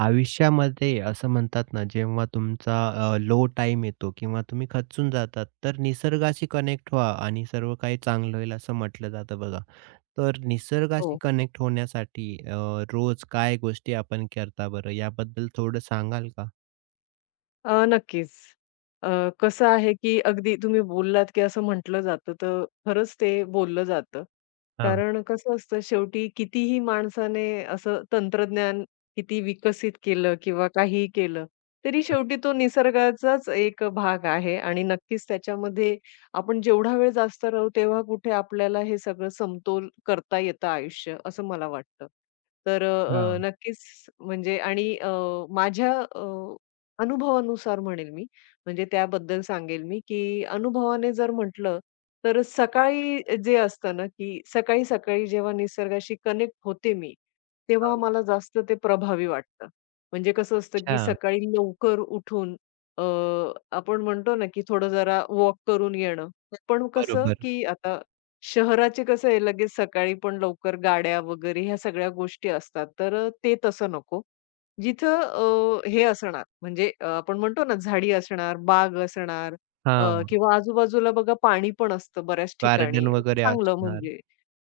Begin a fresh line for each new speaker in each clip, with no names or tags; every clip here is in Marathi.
आयुष्यामध्ये असं म्हणतात ना, जेव्हा तुमचा लो टाइम येतो किंवा तुम्ही खचून जातात, तर निसर्गाशी कनेक्ट व्हा आणि सर्व काही चांगलं होईल असं म्हटलं जातं बघा. तर निसर्गाशी
हो.
कनेक्ट होण्यासाठी रोज काय गोष्टी आपण करता बरं? याबद्दल थोडं सांगाल का?
नक्कीच. अ, कसं आहे, की अगदी तुम्ही बोललात, की असं म्हटलं जातं, तर खरंच ते बोललं जातं.
हां,
कारण कसं असतं, शेवटी कितीही माणसाने असं तंत्रज्ञान किती विकसित केलं किंवा काहीही केलं, तरी शेवटी तो निसर्गाचाच एक भाग आहे आणि नक्कीच त्याच्यामध्ये आपण जेवढा वेळ जास्त राहू, तेव्हा कुठे आपल्याला हे सगळं समतोल करता येतं आयुष्य, असं मला वाटतं. तर
हां.
नक्कीच म्हणजे आणि माझ्या अनुभवानुसार म्हणेल मी. म्हणजे त्याबद्दल सांगेल मी, की अनुभवाने जर म्हटलं, तर सकाळी जे असतं ना, की सकाळी-सकाळी जेव्हा निसर्गाशी कनेक्ट होते मी, तेव्हा मला जास्त ते प्रभावी वाटतं. म्हणजे कसं असतं, की
अच्छा.
सकाळी लवकर उठून अ, आपण म्हणतो ना, की थोडं जरा वॉक करून येणं. पण कसं,
बरोबर.
की आता शहराचे कसं आहे लगेच सकाळी पण लवकर गाड्या वगैरे ह्या सगळ्या गोष्टी असतात. तर ते तसं नको. जिथं हे असणार म्हणजे आपण म्हणतो ना झाडी असणार, बाग असणार
हां.
किंवा आजूबाजूला बघा पाणी पण असतं बऱ्याच
गार्डन
ठिकाणी.
वगैरे
चांगलं
असणार.
म्हणजे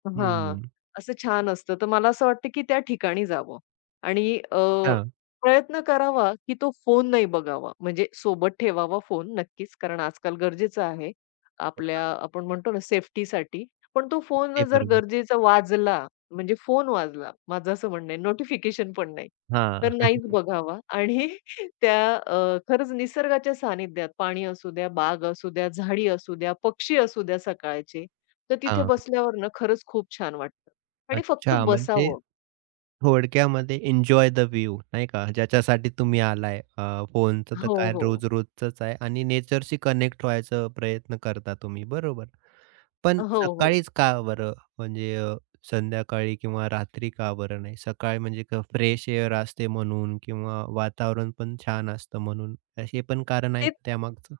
हां,
हं.
असं छान असतं. तर मला असं वाटतं की त्या ठिकाणी जावं आणि
हां.
प्रयत्न करावा की तो फोन नाही बघावा. म्हणजे सोबत ठेवावा फोन नक्कीच, कारण आजकाल गरजेचं आहे.
हो ना.
आपल्या आपण म्हणतो ना सेफ्टीसाठी. पण तो फोन
ते
जर
बरोबर.
गरजेचा वाजला, म्हणजे फोन वाजला माझं असं म्हणणं आहे, नोटिफिकेशन पण नाही.
हां.
तर नाहीच बघावा आणि त्या खरंच निसर्गाच्या सानिध्यात पाणी असू द्या, बाग असू द्या, झाडी असू द्या, पक्षी असू द्या सकाळचे, तर तिथे
हां.
बसल्यावर ना खरंच खूप छान वाटतं आणि फक्त
अच्छा म्हणजे
बसावं.
थोडक्यामध्ये एन्जॉय द व्ह्यू नाही का, ज्याच्यासाठी तुम्ही आलाय. फोनचं तर
हो,
काय
हो.
रोज-रोजचंच आहे आणि नेचरशी कनेक्ट व्हायचा प्रयत्न करता तुम्ही, बरोबर. पण
हो, हो.
सकाळीच का बरं? म्हणजे संध्याकाळी किंवा रात्री का बरं नाही? सकाळी म्हणजे फ्रेश एअर असते म्हणून किंवा वातावरण पण छान असतं म्हणून, हे पण कारण आहे का त्यामागचं?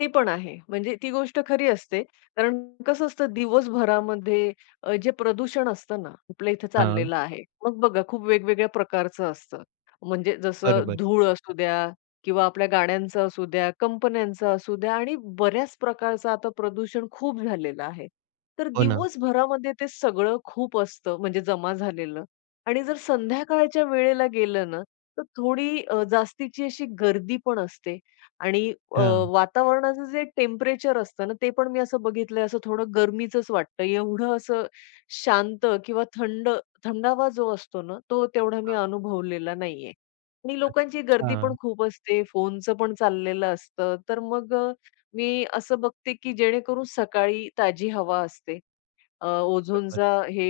ते पण आहे. म्हणजे ती गोष्ट खरी असते. कारण कसं असतं दिवसभरामध्ये जे प्रदूषण असतं ना, आपल्या इथं
हां,
चाललेलं आहे. मग बघा खूप वेगवेगळ्या प्रकारचं असतं. म्हणजे जसं
बरोबर.
धूळ असू द्या किंवा आपल्या गाड्यांचं असू द्या, कंपन्यांचं असू द्या आणि बऱ्याच प्रकारचं आता प्रदूषण खूप झालेलं आहे. तर
हो ना.
दिवसभरामध्ये ते सगळं खूप असतं म्हणजे जमा झालेलं आणि जर संध्याकाळच्या वेळेला गेलं ना, तर थोडी जास्तीची अशी गर्दी पण असते आणि अ,
हां,
वातावरणाचं जे टेम्परेचर असतं ना, ते पण मी असं बघितलंय, असं थोडं गरमीचंच वाटतं. एवढं असं शांत किंवा थंड थंडावा जो असतो ना, तो तेवढा मी अनुभवलेला नाहीये. आणि लोकांची
अच्छा.
गर्दी पण खूप असते, फोनचं पण चाललेलं असतं. तर मग मी असं बघते, की जेणेकरून सकाळी ताजी हवा असते
बरोबर.
ओझोनचा हे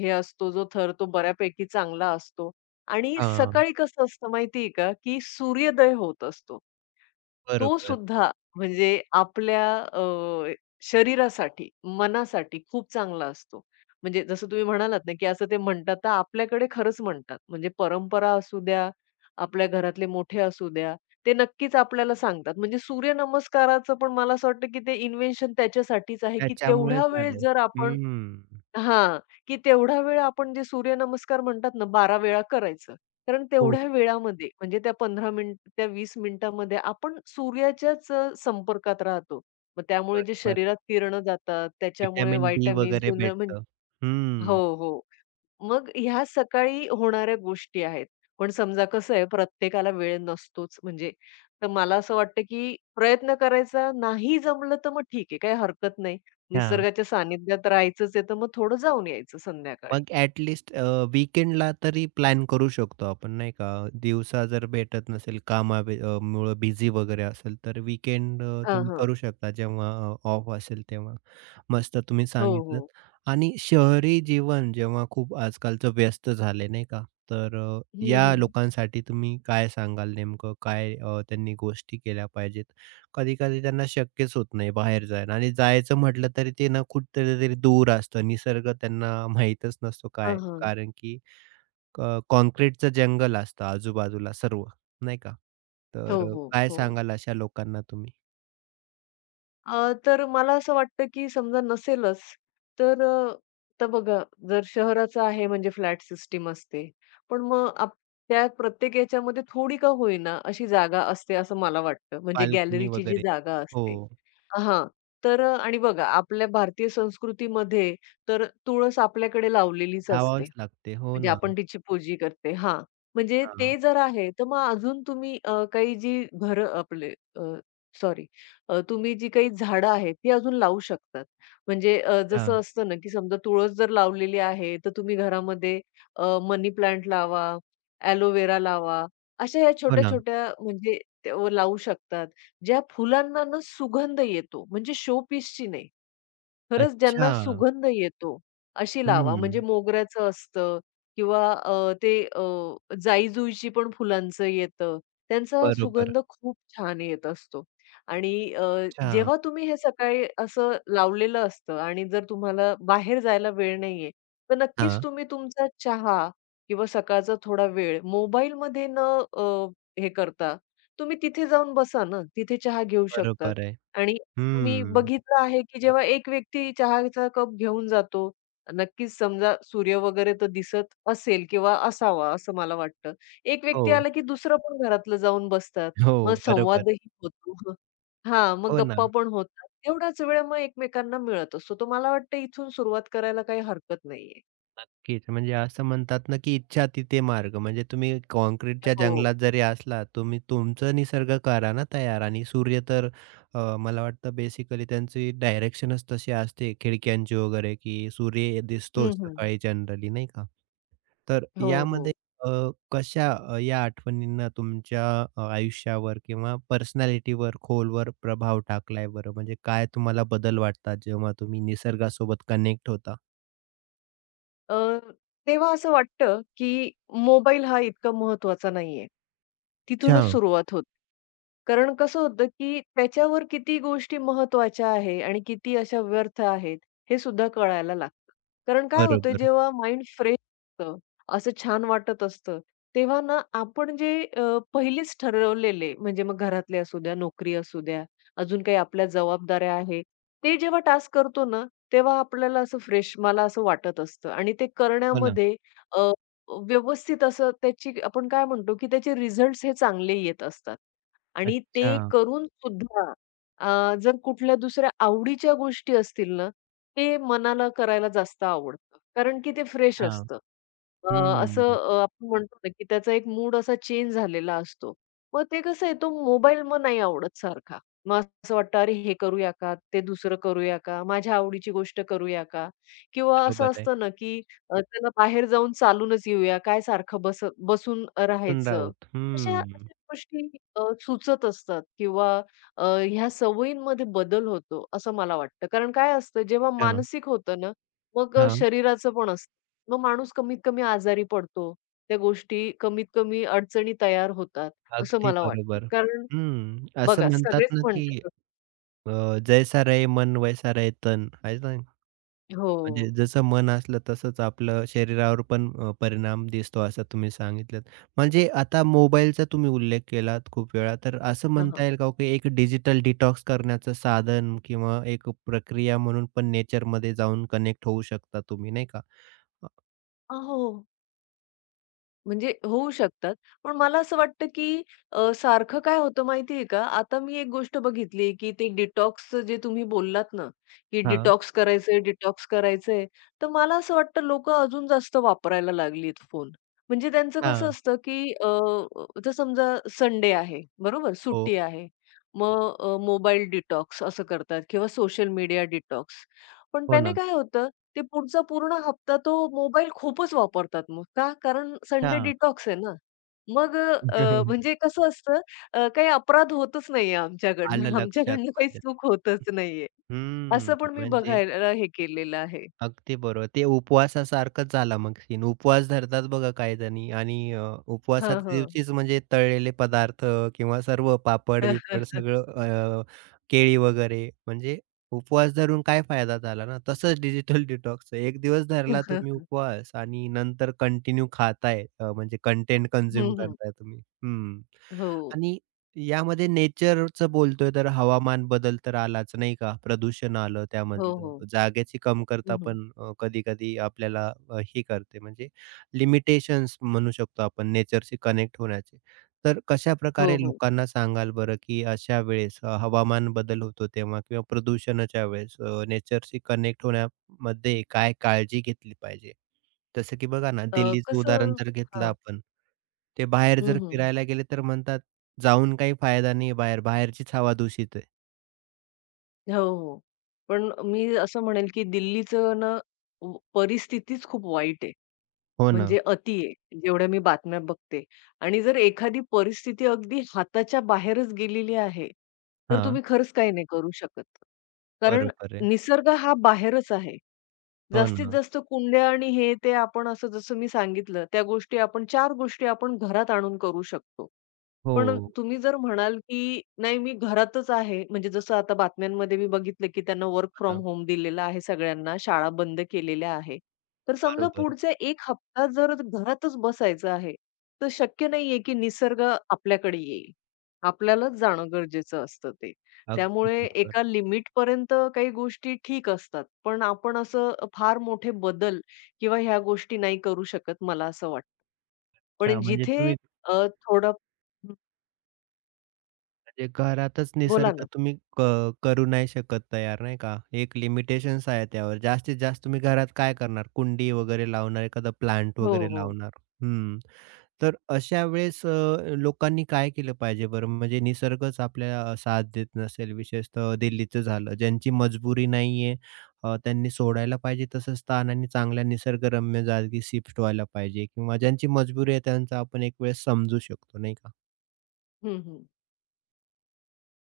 हे असतो जो थर तो बऱ्यापैकी चांगला असतो आणि
हां,
सकाळी कसं असतं माहिती आहे का, की सूर्योदय होत असतो. तो
बरोबर.
सुद्धा म्हणजे आपल्या अ, शरीरासाठी, मनासाठी खूप चांगला असतो. म्हणजे जसं तुम्ही म्हणालात ना, की असं ते म्हणतात तर आपल्याकडे खरंच म्हणतात. म्हणजे परंपरा असू द्या, आपल्या घरातले मोठे असू द्या, ते नक्कीच आपल्याला सांगतात. म्हणजे सूर्यनमस्काराचं पण मला असं वाटतं, की ते इन्व्हेन्शन त्याच्यासाठीच आहे, की तेवढा
त्याच्यामुळेच
वेळ
आले.
जर आपण
हं,
हां, की तेवढा वेळ आपण जे सूर्यनमस्कार म्हणतात ना 12 वेळा करायचं. कारण
हो,
तेवढ्या वेळामध्ये म्हणजे त्या 15 मिनिट त्या 20 मिनिटामध्ये आपण सूर्याच्याच संपर्कात राहतो. मग त्यामुळे जे
बरोबर.
शरीरात किरणं जातात, त्याच्यामुळे
व्हिटॅमिन डी
व्हिटॅमिन्स
वगैरे
पुन्हा
भेटतं.
हो,
हं.
हो. मग ह्या सकाळी होणाऱ्या गोष्टी आहेत. पण समजा कसं आहे प्रत्येकाला वेळ नसतोच म्हणजे. तर मला असं वाटतं, की प्रयत्न करायचा नाही जमलं तर मग ठीक आहे काही हरकत नाही.
हां.
निसर्गाच्या सानिध्यात राहायचंच आहे तर मग थोडं जाऊन यायचं संध्याकाळी.
मग ॲट लिस्ट वीकेंडला तरी प्लॅन करू शकतो आपण नाही का? दिवसा जर भेटत नसेल कामा बी मुळे बिझी वगैरे असेल, तर वीकेंड तुम्ही
हं.
करू शकता जेव्हा ऑफ असेल तेव्हा. मस्त तुम्ही
हो,
सांगितलंत.
हो.
आणि शहरी जीवन जेव्हा खूप आजकालचं व्यस्त झाले नाही का? तर
हं,
या
हं.
लोकांसाठी तुम्ही काय सांगाल नेमकं? काय त्यांनी गोष्टी केल्या पाहिजेत? कधी-कधी त्यांना शक्यच होत नाही बाहेर जायला आणि जायचं म्हटलं तरी ते ना कुठेतरी दूर असतं. निसर्ग त्यांना माहीतच नसतो
अ,
काय? कारण की क काँक्रीटचं जंगल असतं आजूबाजूला सर्व, नाही का?
हो,
तर
हो,
काय
हो.
सांगाल अशा लोकांना तुम्ही?
तर मला असं वाटतं, की समजा नसेलच, तर आता बघा जर शहराचं आहे म्हणजे फ्लॅट सिस्टीम असते. पण मग त्या प्रत्येक याच्यामध्ये थोडी का होईना अशी जागा असते असं मला वाटतं. म्हणजे
बाल्कनी
गॅलरीची जी
वगैरे?
जागा
हो,
असते हां. तर आणि बघा आपल्या भारतीय संस्कृतीमध्ये तर तुळस आपल्याकडे लावलेलीच असते.
धावावंच लागते. हो
म्हणजे
ना.
आपण तिची पूजा करते. हां. म्हणजे
हां,
ते जर आहे, तर मग अजून तुम्ही काही जी घरं आपले अ, सॉरी तुम्ही जी काही झाडं आहेत, ती अजून लावू शकतात. म्हणजे
अच्छा.
जसं असतं ना, की समजा तुळस जर लावलेली आहे, तर तुम्ही घरामध्ये मनी प्लांट लावा, एलोवेरा लावा. अशा या
हो ना.
छोट्या-छोट्या म्हणजे त्या लावू शकतात. ज्या फुलांना ना सुगंध येतो, म्हणजे शो पीसची नाही. खरंच ज्यांना
अच्छा.
सुगंध येतो, अशी लावा.
हं,
म्हणजे मोगऱ्याचं असतं किंवा ते जाई पण फुलांचं येतं. त्यांचा
बरोबर.
सुगंध खूप छान येत असतो आणि
अच्छा.
जेव्हा तुम्ही हे सकाळी असं लावलेलं असतं आणि जर तुम्हाला बाहेर जायला वेळ नाहीये, तर नक्कीच
हां,
तुम्ही तुमचा चहा किंवा सकाळचा थोडा वेळ मोबाईलमध्ये अ, हे करता, तुम्ही तिथे जाऊन बसा ना, तिथे चहा घेऊ शकतात
बरोबर आहे.
आणि मी
हं.
बघितलं आहे, की जेव्हा एक व्यक्ती चहाचा कप घेऊन जातो, नक्कीच समजा सूर्य वगैरे तर दिसत असेल किंवा असावा असं मला वाटतं. एक व्यक्ती
हो,
आला, की दुसरं पण घरातलं जाऊन बसतात. मग
हो, बरोबर.
संवादही होतो. हां, मग
हो ना.
गप्पा पण होतात. तेवढाच वेळ मग एकमेकांना मिळत असतो. तर मला वाटतं इथून सुरुवात करायला काही हरकत नाहीये.
नक्कीच. म्हणजे असं म्हणतात ना, की इच्छा तिथे मार्ग. म्हणजे तुम्ही काँक्रीटच्या
हो.
जंगलात जरी असला, तुम्ही तुमचं निसर्ग करा ना तयार आणि सूर्य तर मला वाटतं बेसिकली त्यांची डायरेक्शनच तशी असते खिडक्यांची वगैरे, की सूर्य
हं,
दिसतोच
हं.
सकाळी जनरली नाही का? तर
हो, हो.
यामध्ये अ, कशा या आठवणींना तुमच्या आयुष्यावर किंवा पर्सनॅलिटीवर खोलवर प्रभाव टाकलाय बरं? म्हणजे काय तुम्हाला बदल वाटतात जेव्हा तुम्ही निसर्गासोबत कनेक्ट होता?
अ, तेव्हा असं वाटतं, की मोबाईल हा इतका महत्त्वाचा नाहीये.
अच्छा.
तिथूनच सुरुवात होते. कारण कसं होतं, की त्याच्यावर किती गोष्टी महत्त्वाच्या आहे आणि किती अशा व्यर्थ आहेत, हे सुद्धा कळायला लागतं. कारण काय होतं,
बरोबर.
जेव्हा माइंड फ्रेश असतं, असं छान वाटत असतं, तेव्हा ना आपण जे पहिलेच ठरवलेले म्हणजे मग घरातले असू द्या, नोकरी असू द्या, अजून काही आपल्या जबाबदाऱ्या आहेत, ते जेव्हा टास्क करतो ना, तेव्हा आपल्याला असं फ्रेश मला असं वाटत असतं आणि ते
हो ना.
करण्यामध्ये अ, व्यवस्थित असं त्याची आपण काय म्हणतो, की त्याचे रिझल्ट्स हे चांगले येत असतात. आणि ते
अच्छा,
करून सुद्धा जर कुठल्या दुसऱ्या आवडीच्या गोष्टी असतील ना, ते मनाला करायला जास्त आवडतं. कारण की ते फ्रेश
हां.
असतं. अ, असं
हं,
आपण म्हणतो ना, की त्याचा एक मूड असा चेंज झालेला असतो. मग ते कसं आहे तो मोबाईल मग नाही आवडत सारखा. मग असं वाटतं, "अरे हे करूया का? ते दुसरं करूया का? माझ्या आवडीची गोष्ट करूया का?" किंवा असं
बरोबर आहे.
असतं ना, की "चला बाहेर जाऊन चालूनच येऊया. काय सारखं बसून
मिथुन
राहायचं?"
राऊत.
अशा अशा
हं.
गोष्टी सुचत असतात किंवा ह्या सवयींमध्ये बदल होतो, असं मला वाटतं. कारण काय असतं, जेव्हा
हां,
मानसिक होतं ना, मग
हां.
शरीराचं पण असतं. मग माणूस कमीत कमी आजारी पडतो. त्या गोष्टी कमीत कमी अडचणी तयार होतात, असं
अगदी
मला वाटतं.
बरोबर.
कारण
हं, असं
बघा,
म्हणतात
सगळेच
ना, की
म्हणतात
अ, जैसा रहे मन वैसा रहे तन आहे ना?
हो.
म्हणजे जसं मन असलं तसंच आपलं शरीरावर पण परिणाम दिसतो असं तुम्ही सांगितलंत. म्हणजे आता मोबाईलचा तुम्ही उल्लेख केलात खूप वेळा, तर असं
हां,
म्हणता
हां.
येईल का हो, की एक डिजिटल डिटॉक्स करण्याचं साधन किंवा एक प्रक्रिया म्हणून पण नेचरमध्ये जाऊन कनेक्ट होऊ शकता तुम्ही नाही का? अ,
हो. म्हणजे होऊ शकतात. पण मला असं वाटतं, की सारखं काय होतं माहितीये का? आता मी एक गोष्ट बघितली, की ते डिटॉक्सचं जे तुम्ही बोललात ना, की
हां.
डिटॉक्स करायचंय, डिटॉक्स करायचंय. तर मला असं वाटतं लोकं अजून जास्त वापरायला लागलीत फोन. म्हणजे त्यांचं कसं
हां.
असतं, की आता समजा संडे आहे, बरोबर?
हो.
सुट्टी आहे.
हं.
मग मोबाईल डिटॉक्स असं करतात किंवा सोशल मीडिया डिटॉक्स. पण
हो
त्याने
ना.
काय होतं ते पुढचा पूर्ण हप्ता तो मोबाईल खूपच वापरतात मग. का? कारण संडे
अच्छा.
डिटॉक्स आहे ना. मग म्हणजे कसं असतं काही अपराध होतच नाहीये आमच्याकडनं.
आलं लक्षात
आमच्याकडनं काही
माझ्या.
चूक होतच नाहीये. असं
हम्म.
पण मी
म्हणजे
बघायला हे केलेलं आहे.
अगदी बरोबर. ते उपवासासारखंच झाला मग सीन. उपवास धरतात बघा काही जणी आणि
हां,
उपवासाच्या
हां.
दिवशीच म्हणजे तळलेले पदार्थ किंवा सर्व पापड-बिपड सगळं अ, केळी वगैरे म्हणजे उपवास धरून काय फायदा झाला ना? तसंच डिजिटल डिटॉक्स एक दिवस
हं,
धरला तुम्ही
हं.
उपवास आणि नंतर कंटिन्यू खाताय म्हणजे कंटेंट कन्झ्युम करताय तुम्ही. हं.
हो.
आणि यामध्ये नेचरचं बोलतोय तर हवामान बदल तर आलाच नाही का? प्रदूषण आलं
हो,
त्यामधलं.
हो.
जागेची कमतरता
हं, हं.
पण कधी-कधी आपल्याला हे करते म्हणजे लिमिटेशन्स म्हणू शकतो आपण नेचरशी कनेक्ट होण्याचे. तर
हो,
कशाप्रकारे
हो.
लोकांना सांगाल बरं, की अशा वेळेस हवामान बदल होतो तेव्हा किंवा प्रदूषणाच्या वेळेस नेचरशी कनेक्ट होण्यामध्ये काय काळजी घेतली पाहिजे? जसं की बघा ना,
अ,
दिल्लीचं
कसं
उदाहरण जर घेतलं
हां.
आपण, ते बाहेर
हं,
जर
हं.
फिरायला गेले तर म्हणतात जाऊन काही फायदा नाही बाहेर, बाहेरचीच हवा दूषित आहे.
हो, हो. पण मी असं म्हणेल की दिल्लीचं ना व परिस्थितीच खूप वाईट आहे.
हो ना.
म्हणजे अति आहे, जेवढ्या मी बातम्या बघते आणि जर एखादी परिस्थिती अगदी हाताच्या बाहेरच गेलेली आहे, तर
हां,
तुम्ही खरंच काही नाही करू शकत. कारण
बरोबर आहे.
निसर्ग हा बाहेरच आहे.
हो
जास्तीत
ना.
जास्त कुंड्या आणि हे ते आपण असं जसं मी सांगितलं, त्या गोष्टी आपण 4 गोष्टी आपण घरात आणून करू शकतो. पण
हो,
तुम्ही जर म्हणाल, की नाही मी घरातच आहे, म्हणजे जसं आता बातम्यांमध्ये मी बघितलं, की त्यांना वर्क
हो
फ्रॉम
ना.
होम दिलेलं आहे सगळ्यांना, शाळा बंद केलेल्या आहे. तर समजा
बरोबर.
पुढचा एक हप्ता जर घरातच बसायचं आहे, तर शक्य नाहीये की निसर्ग आपल्याकडे येईल. आपल्यालाच जाणं गरजेचं असतं ते.
अगदी
त्यामुळे
बरोबर.
एका लिमिटपर्यंत काही गोष्टी ठीक असतात. पण आपण असं फार मोठे बदल किंवा ह्या गोष्टी नाही करू शकत मला असं वाटतं.
अच्छा
पण
म्हणजे
जिथे
तुम्ही
अ, थोडं हं,
म्हणजे घरातच
बोला
निसर्ग
ना.
तुम्ही करू नाही शकत तयार नाही का? एक लिमिटेशन्स आहे त्यावर. जास्तीत जास्त तुम्ही घरात काय करणार? कुंडी वगैरे लावणार, एखादा प्लांट
हो,
वगैरे
हो.
लावणार. हं. तर अशा वेळेस लोकांनी काय केलं पाहिजे बरं? म्हणजे निसर्गच आपल्याला साथ देत नसेल, विशेषतः दिल्लीचं झालं. ज्यांची मजबुरी नाहीये त्यांनी सोडायला पाहिजे तसं स्थान आणि चांगल्या निसर्गरम्य जागी शिफ्ट व्हायला पाहिजे किंवा ज्यांची मजबुरी आहे त्यांचा आपण एक वेळेस समजू शकतो नाही का?
हं, हं.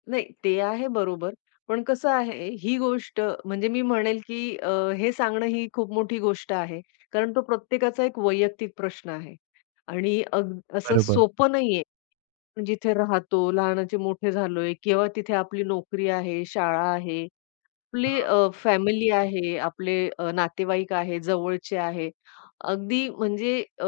नाही, ते आहे बरोबर. पण कसं आहे, ही गोष्ट म्हणजे मी म्हणेल, की हे सांगणं ही खूप मोठी गोष्ट आहे. कारण तो प्रत्येकाचा एक वैयक्तिक प्रश्न आहे. आणि अग असं
बरोबर.
सोपं नाहीये. आपण जिथे राहतो, लहानाचे मोठे झालोय किंवा तिथे आपली नोकरी आहे, शाळा आहे आपले
हां,
फॅमिली आहे, आपले नातेवाईक आहे, जवळचे आहे. अगदी म्हणजे अ,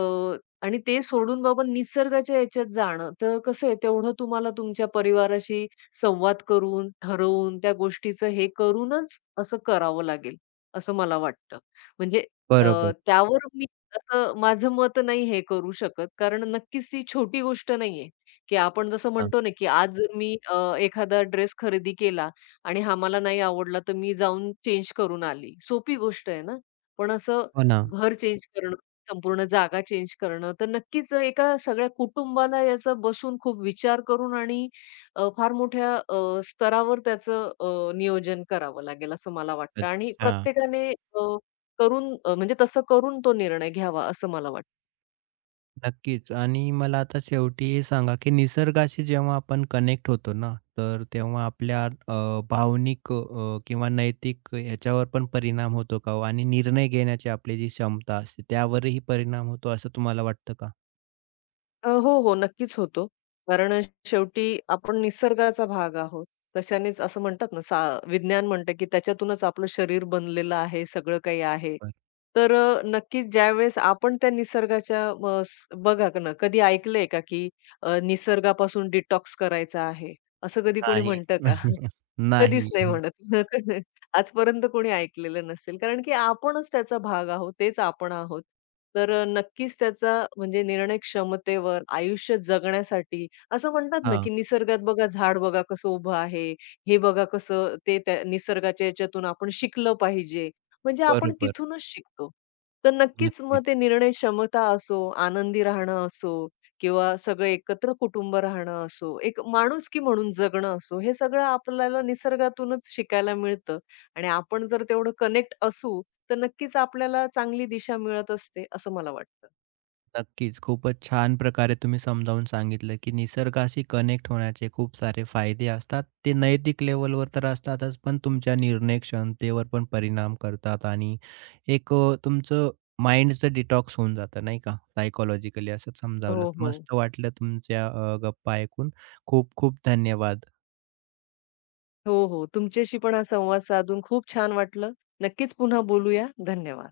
आणि ते सोडून बाबा निसर्गाच्या याच्यात जाणं, तर कसं आहे तेवढं तुम्हाला तुमच्या परिवाराशी संवाद करून, ठरवून, त्या गोष्टीचं हे करूनच असं करावं लागेल, असं मला वाटतं. म्हणजे अ,
बरोबर.
त्यावर मी असं माझं मत नाही हे करू शकत, कारण नक्कीच ही छोटी गोष्ट नाहीये, की आपण जसं
हां,
म्हणतो ना, की आज जर मी एखादा ड्रेस खरेदी केला, आणि हा मला नाही आवडला, तर मी जाऊन चेंज करून आली. सोपी गोष्ट आहे ना. पण असं
हो ना.
घर चेंज करणं, संपूर्ण जागा चेंज करणं, तर नक्कीच एका सगळ्या कुटुंबाला याचा बसून खूप विचार करून आणि फार मोठ्या स्तरावर त्याचं नियोजन करावं लागेल असं मला वाटतं आणि
अच्छा.
प्रत्येकाने अ, म्हणजे तसं करून तो निर्णय घ्यावा असं मला वाटतं.
नक्कीच आणि मला आता शेवटी हे सांगा, की निसर्गाशी जेव्हा आपण कनेक्ट होतो ना, तर तेव्हा आपल्या भावनिक किंवा नैतिक याच्यावर पण परिणाम होतो का हो? आणि निर्णय घेण्याची आपली जी क्षमता असते, त्यावरही परिणाम होतो असं तुम्हाला वाटतं का?
हो, हो. नक्कीच होतो. कारण शेवटी आपण निसर्गाचा भाग आहोत. तशानेच असं म्हणतात ना, विज्ञान म्हणतं, की त्याच्यातूनच आपलं शरीर बनलेलं आहे, सगळं काही आहे.
नाही.
तर नक्कीच ज्यावेळेस आपण त्या निसर्गाच्या म स बघा ना, कधी ऐकलंय का, की निसर्गापासून डिटॉक्स करायचा आहे, असं कधी कोणी
नाही.
म्हणतं का?
नाही.
कधीच नाही म्हणत. आजपर्यंत कोणी ऐकलेलं नसेल. कारण की आपणच त्याचा भाग आहोत, तेच आपण आहोत. तर नक्कीच त्याचा म्हणजे निर्णय क्षमतेवर, आयुष्य जगण्यासाठी असं म्हणतात ना,
हां,
की निसर्गात बघा झाड बघा कसं उभं आहे, हे बघा कसं ते त्या निसर्गाच्या याच्यातून आपण शिकलं पाहिजे. म्हणजे आपण
बरोबर.
तिथूनच शिकतो. तर नक्कीच मग ते
नक्कीच.
निर्णय क्षमता असो, आनंदी राहणं असो किंवा सगळं एकत्र कुटुंब राहणं असो, एक माणुसकी म्हणून जगणं असो, हे सगळं आपल्याला निसर्गातूनच शिकायला मिळतं आणि आपण जर तेवढं कनेक्ट असू, तर नक्कीच आपल्याला चांगली दिशा मिळत असते, असं मला वाटतं.
नक्कीच. खूपच छान प्रकारे तुम्ही समजावून सांगितलं, की निसर्गाशी कनेक्ट होण्याचे खूप सारे फायदे असतात. ते नैतिक लेव्हलवर तर असतातच, पण तुमच्या निर्णय क्षमतेवर पण परिणाम करतात आणि एक तुमचं माइंडचं डिटॉक्स होऊन जातं नाही का, सायकॉलॉजिकली असं समजावलं.
हो, हो.
मस्त वाटलं तुमच्या गप्पा ऐकून. खूप खूप धन्यवाद.
हो, हो. तुमच्याशी पण हा संवाद साधून खूप छान वाटलं. नक्कीच पुन्हा बोलूया. धन्यवाद.